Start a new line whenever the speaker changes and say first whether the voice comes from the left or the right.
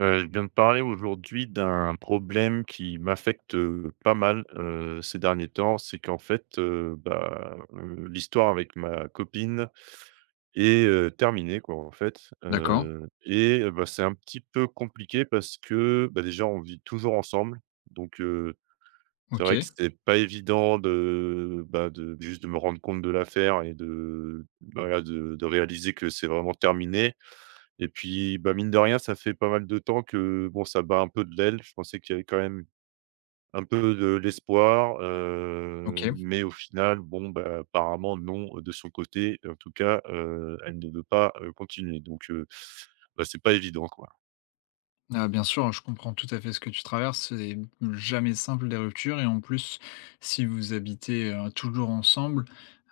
right: Je viens de parler aujourd'hui d'un problème qui m'affecte, pas mal, ces derniers temps. C'est qu'en fait, l'histoire avec ma copine est, terminée quoi, en fait,
left: D'accord,
right: bah, c'est un petit peu compliqué parce que, bah, déjà on vit toujours ensemble donc c'est vrai que
left: OK,
right: c'est pas évident de, bah, de juste de me rendre compte de l'affaire et de bah, voilà, de réaliser que c'est vraiment terminé. Et puis, bah, mine de rien, ça fait pas mal de temps que, bon, ça bat un peu de l'aile. Je pensais qu'il y avait quand même un peu de l'espoir,
left: OK.
right: mais au final, bon, bah, apparemment non, de son côté. En tout cas, elle ne veut pas, continuer donc bah, c'est pas évident, quoi.
left: Ah, bien sûr, je comprends tout à fait ce que tu traverses. C'est jamais simple des ruptures et en plus, si vous habitez, toujours ensemble,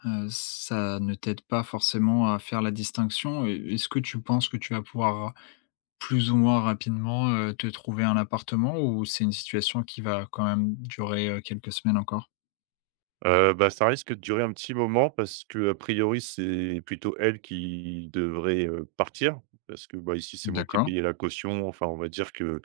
left: ça ne t'aide pas forcément à faire la distinction. Est-ce que tu penses que tu vas pouvoir plus ou moins rapidement, te trouver un appartement ou c'est une situation qui va quand même durer, quelques semaines encore?
right: Ça risque de durer un petit moment parce que a priori, c'est plutôt elle qui devrait, partir parce que, bah, ici, c'est moi qui ai
left: D'accord,
right: payé la caution. Enfin, on va dire que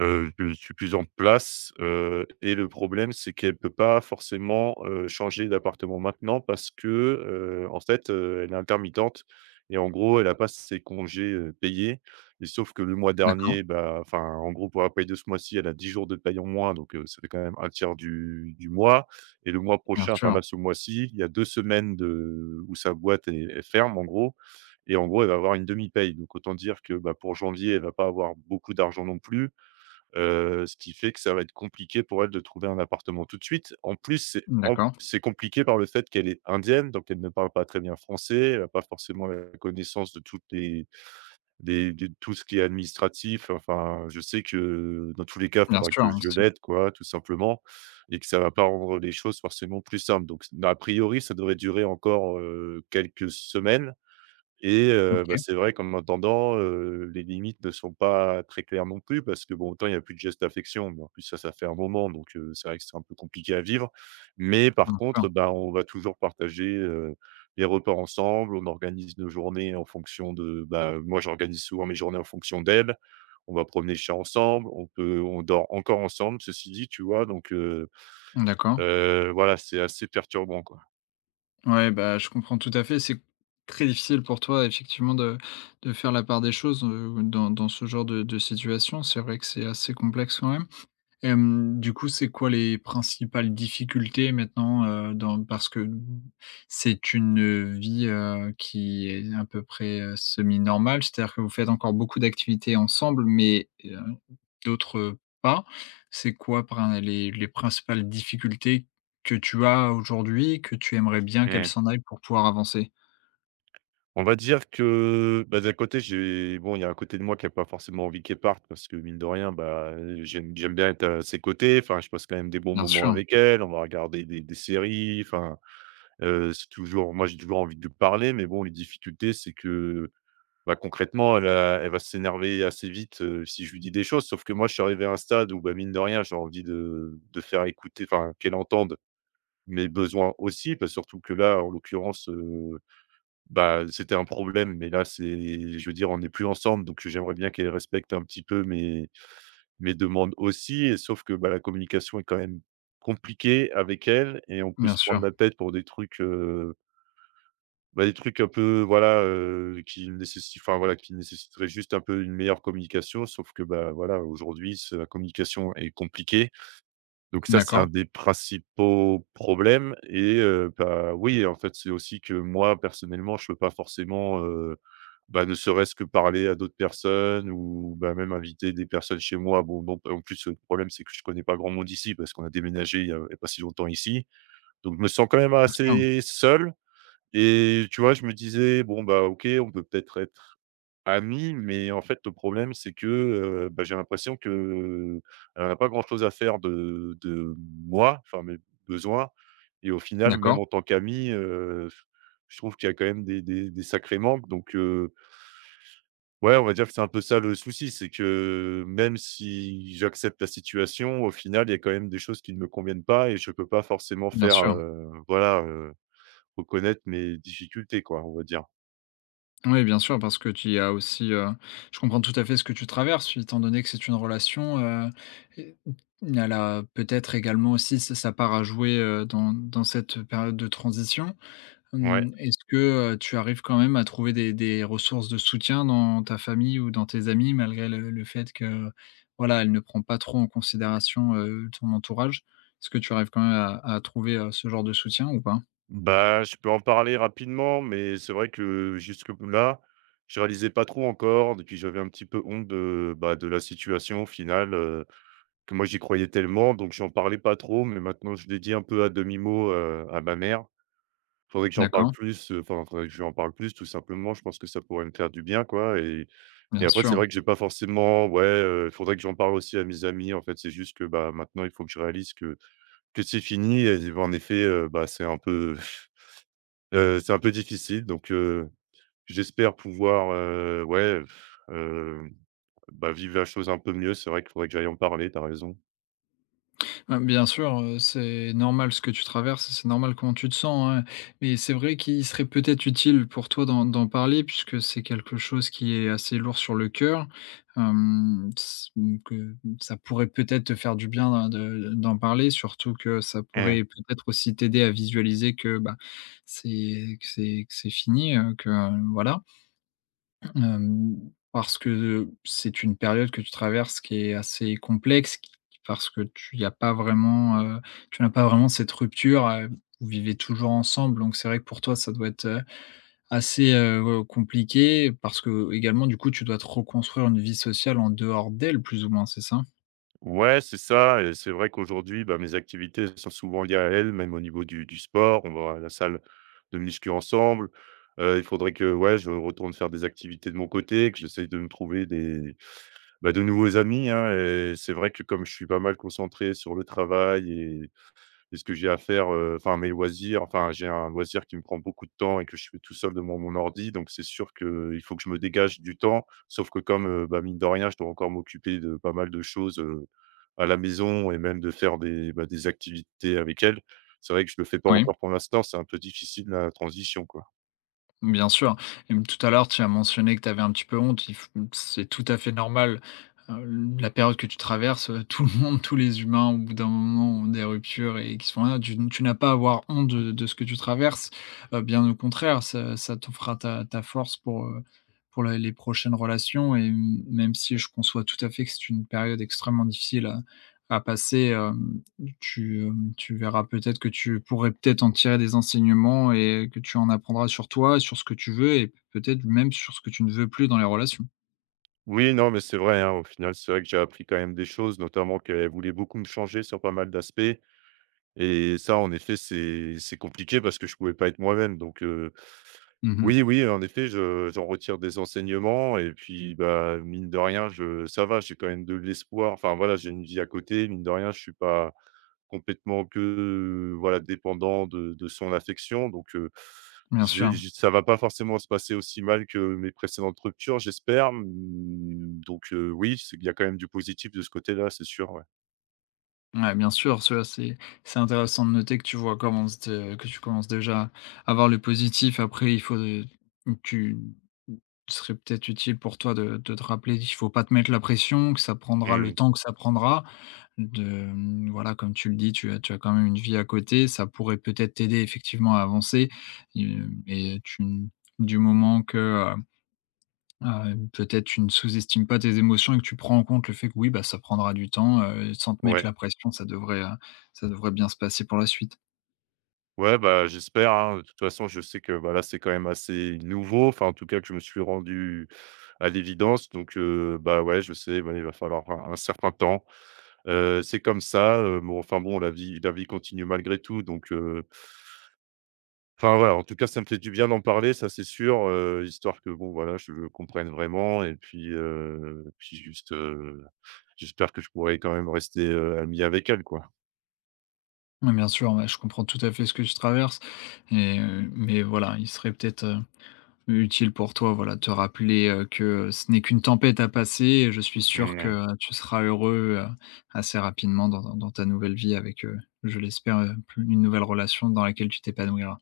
right: je suis plus en place, et le problème, c'est qu'elle peut pas forcément, changer d'appartement maintenant parce que, en fait, elle est intermittente et en gros, elle a pas ses congés, payés. Et sauf que le mois
left: d'accord,
right: dernier, bah, enfin, en gros, pour la paye de ce mois-ci, elle a 10 jours de paye en moins donc ça fait quand même un tiers du mois. Et le mois
left: bien
right: prochain, enfin
left: sûr,
right: là, ce mois-ci, il y a 2 semaines de où sa boîte est ferme en gros, et en gros, elle va avoir une demi-paye donc autant dire que, bah, pour janvier, elle va pas avoir beaucoup d'argent non plus. Ce qui fait que ça va être compliqué pour elle de trouver un appartement tout de suite. En plus,
left: d'accord,
right: c'est compliqué par le fait qu'elle est indienne, donc elle ne parle pas très bien français, elle n'a pas forcément la connaissance de toutes les des de tout ce qui est administratif. Enfin, je sais que dans tous les cas, il
left: bien
right: faudra
left: sûr,
right: que
left: hein,
right: je
left: si.
right: l'aide, quoi, tout simplement, et que ça va pas rendre les choses forcément plus simples. Donc, a priori, ça devrait durer encore, quelques semaines. Et bah,
left: OK,
right: c'est vrai qu'en attendant, les limites ne sont pas très claires non plus parce que bon, autant il y a plus de gestes d'affection, mais en plus ça, ça fait un moment donc c'est vrai que c'est un peu compliqué à vivre. Mais par
left: bien sûr,
right: contre, bah, on va toujours partager, les repas ensemble, on organise nos journées en fonction de bah, moi j'organise souvent mes journées en fonction d'elle. On va promener le chat ensemble, on dort encore ensemble, ceci dit, tu vois? Donc
left: d'accord.
right: voilà, c'est assez perturbant, quoi.
left: Ouais, bah, je comprends tout à fait. C'est très difficile pour toi, effectivement, de faire la part des choses dans, dans ce genre de situation. C'est vrai que c'est assez complexe quand même. Hem, du coup, c'est quoi les principales difficultés maintenant, dans parce que, mmh, c'est une, vie, qui est à peu près, semi-normale? C'est-à-dire que vous faites encore beaucoup d'activités ensemble, mais, d'autres, pas. C'est quoi prin les principales difficultés que tu as aujourd'hui, que tu aimerais bien qu'elles
right: Mmh.
left: s'en aillent pour pouvoir avancer?
right: On va dire que, bah, d'un côté, j'ai bon, il y a un côté de moi qui a pas forcément envie qu'elle parte parce que mine de rien, bah, j'aime bien être à ses côtés. Enfin, je passe quand même des bons
left: Bien
right: moments
left: sûr,
right: avec elle. On va regarder des séries. Enfin, c'est toujours moi, j'ai toujours envie de lui parler, mais bon, les difficultés, c'est que, bah, concrètement, elle va s'énerver assez vite, si je lui dis des choses. Sauf que moi, je suis arrivé à un stade où, bah, mine de rien, j'ai envie de faire écouter, enfin, qu'elle entende mes besoins aussi. Bah, surtout que là, en l'occurrence, bah, c'était un problème, mais là, c'est je veux dire, on n'est plus ensemble, donc j'aimerais bien qu'elle respecte un petit peu mes demandes aussi. Et sauf que, bah, la communication est quand même compliquée avec elle et on peut
left: bien
right: se prendre
left: sûr.
right: la tête pour des trucs, bah, des trucs un peu, voilà, qui nécessitent enfin, voilà, qui nécessiteraient juste un peu une meilleure communication sauf que, bah, voilà, aujourd'hui, c'est la communication est compliquée. Donc ça, c'est un
left: D'accord,
right: des principaux problèmes. Et bah, oui, en fait, c'est aussi que moi, personnellement, je peux pas forcément, bah, ne serait-ce que parler à d'autres personnes ou, bah, même inviter des personnes chez moi. Bon, donc en plus, le problème, c'est que je connais pas grand monde ici parce qu'on a déménagé il y a pas si longtemps ici. Donc je me sens quand même
left: bien sûr.
right: assez seul, et tu vois, je me disais: «Bon, bah, OK, on peut peut-être être amis», mais en fait, le problème, c'est que, bah, j'ai l'impression que qu'elle n'a pas grand-chose à faire de moi, enfin mes besoins, et au final, même
left: D'accord,
right: en tant qu'ami, je trouve qu'il y a quand même des sacrés manques donc ouais, on va dire que c'est un peu ça le souci, c'est que même si j'accepte la situation, au final, il y a quand même des choses qui ne me conviennent pas et je peux pas forcément
left: bien
right: faire,
left: sûr.
right: reconnaître mes difficultés, quoi, on va dire.
left: Oui, bien sûr, parce que tu y as aussi, je comprends tout à fait ce que tu traverses, étant donné que c'est une relation, et il y a là, peut-être également aussi sa part à jouer, dans dans cette période de transition.
right: Ouais.
left: Mmh, est-ce que, tu arrives quand même à trouver des ressources de soutien dans ta famille ou dans tes amis, malgré le fait que, voilà, elle ne prend pas trop en considération, ton entourage? Est-ce que tu arrives quand même à trouver, ce genre de soutien ou pas?
right: Bah, je peux en parler rapidement, mais c'est vrai que jusque-là, je réalisais pas trop encore. Et puis j'avais un petit peu honte de, bah, de la situation au final, que moi j'y croyais tellement, donc j'en parlais pas trop. Mais maintenant, je l'ai dit un peu à demi-mot, à ma mère. Faudrait que j'en parle
left: D'accord,
right: plus, enfin, faudrait que je lui en parle plus tout simplement. Je pense que ça pourrait me faire du bien, quoi. Et
left: bien
right: après, c'est
left: sûr.
right: vrai que j'ai pas forcément ouais, faudrait que j'en parle aussi à mes amis. En fait, c'est juste que, bah, maintenant, il faut que je réalise que c'est fini. Et en effet, bah, c'est un peu difficile donc j'espère pouvoir, heu, bah, vivre la chose un peu mieux. C'est vrai qu'il faudrait que j'aille en parler, t'as raison.
left: Ouais, bien sûr, c'est normal ce que tu traverses, c'est normal comment tu te sens, hein. Mais c'est vrai qu'il serait peut-être utile pour toi d'en parler puisque c'est quelque chose qui est assez lourd sur le cœur, hem, s donc ça pourrait peut-être te faire du bien d'en de d'en parler, surtout que ça
right: Mmh.
left: pourrait peut-être aussi t'aider à visualiser que, bah, c'est que c'est que c'est fini, que voilà. Hem, parce que c'est une période que tu traverses qui est assez complexe, qui parce que tu y as pas vraiment, tu n'as pas vraiment cette rupture, vous vivez toujours ensemble, donc c'est vrai que pour toi, ça doit être, assez, ouais, compliqué parce que également du coup, tu dois te reconstruire une vie sociale en dehors d'elle plus ou moins, c'est ça?
right: Ouais, c'est ça et c'est vrai qu'aujourd'hui, bah, mes activités sont souvent liées à elles, même au niveau du sport. On va à la salle de muscu ensemble. Il faudrait que, ouais, je retourne faire des activités de mon côté, que j'essaye de me trouver des, bah, de nouveaux amis, hein. Et c'est vrai que comme je suis pas mal concentré sur le travail et C'est ce que j'ai à faire, enfin mes loisirs, enfin j'ai un loisir qui me prend beaucoup de temps et que je fais tout seul devant mon ordi, donc c'est sûr qu'il faut que je me dégage du temps. Sauf que comme, bah, mine de rien, je dois encore m'occuper de pas mal de choses, à la maison et même de faire des, bah, des activités avec elle. C'est vrai que je le fais pas
left: Oui.
right: encore pour l'instant, c'est un peu difficile la transition, quoi.
left: Bien sûr. Et même tout à l'heure, tu as mentionné que tu avais un petit peu honte. Il f C'est tout à fait normal. La période que tu traverses, tout le monde, tous les humains, au bout d'un moment, ont des ruptures et qui sont là. Tu n'as pas à avoir honte de ce que tu traverses. Bien au contraire, ça ça te ta ta force pour la les prochaines relations et même si je conçois tout à fait que c'est une période extrêmement difficile à passer, tu, hem, tu verras peut-être que tu pourrais peut-être en tirer des enseignements et que tu en apprendras sur toi, sur ce que tu veux et peut-être même sur ce que tu ne veux plus dans les relations.
right: Oui, non, mais c'est vrai, hein, au final, c'est vrai que j'ai appris quand même des choses, notamment qu'elle voulait beaucoup me changer sur pas mal d'aspects, et ça, en effet, c'est compliqué parce que je pouvais pas être moi-même, donc heu.
left: Mmh.
right: Oui, oui, en effet, je j'en retire des enseignements et puis, bah, mine de rien, je ça va, j'ai quand même de l'espoir. Enfin, voilà, j'ai une vie à côté, mine de rien, je suis pas complètement voilà, dépendant de son affection donc
left: Bien
right: j'ai
left: sûr.
right: j'ai ça va pas forcément se passer aussi mal que mes précédentes ruptures, j'espère, mmh, donc oui, c'est il y a quand même du positif de ce côté-là, c'est sûr, ouais.
left: Ouais, bien sûr, cela c'est intéressant de noter que tu vois commence de que tu commences déjà à voir le positif. Après, il faut de tu, ce serait peut-être utile pour toi de te rappeler qu'il faut pas te mettre la pression, que ça prendra le
right: Mmh.
left: temps que ça prendra. De, mmh, voilà, comme tu le dis, tu as quand même une vie à côté, ça pourrait peut-être t'aider effectivement à avancer, hem et tu du moment que, ah ouais, peut-être tu ne sous-estimes pas tes émotions et que tu prends en compte le fait que oui, bah, ça prendra du temps, sans te mettre
right: Ouais.
left: la pression, ça devrait bien se passer pour la suite.
right: Ouais, bah, j'espère, hein. De toute façon, je sais que, bah, là, c'est quand même assez nouveau, enfin, en tout cas, que je me suis rendu à l'évidence donc bah, ouais, je sais, ouais, il va falloir un certain temps. C'est comme ça, bon, la vie continue malgré tout donc enfin, voilà, en tout cas, ça me fait du bien d'en parler, ça, c'est sûr, histoire que, bon, voilà, je le comprenne vraiment et puis, j'espère que je pourrai quand même rester, ami avec elle, quoi.
left: Ouais, bien sûr, ouais, je comprends tout à fait ce que tu traverses et mais voilà, il serait peut-être, utile pour toi, voilà, de te rappeler, que ce n'est qu'une tempête à passer et je suis sûr que,
right: Mmh.
left: tu seras heureux, assez rapidement dans dans dans ta nouvelle vie avec, je l'espère, plus une nouvelle relation dans laquelle tu t'épanouiras.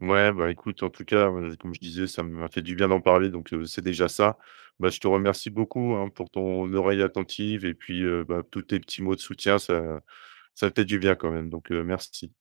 right: Ouais, bah, écoute, en tout cas, comme je disais, ça m'a fait du bien d'en parler, donc c'est déjà ça. Bah, je te remercie beaucoup, hein, pour ton oreille attentive et puis, bah, tous tes petits mots de soutien, ça fait du bien quand même, donc merci.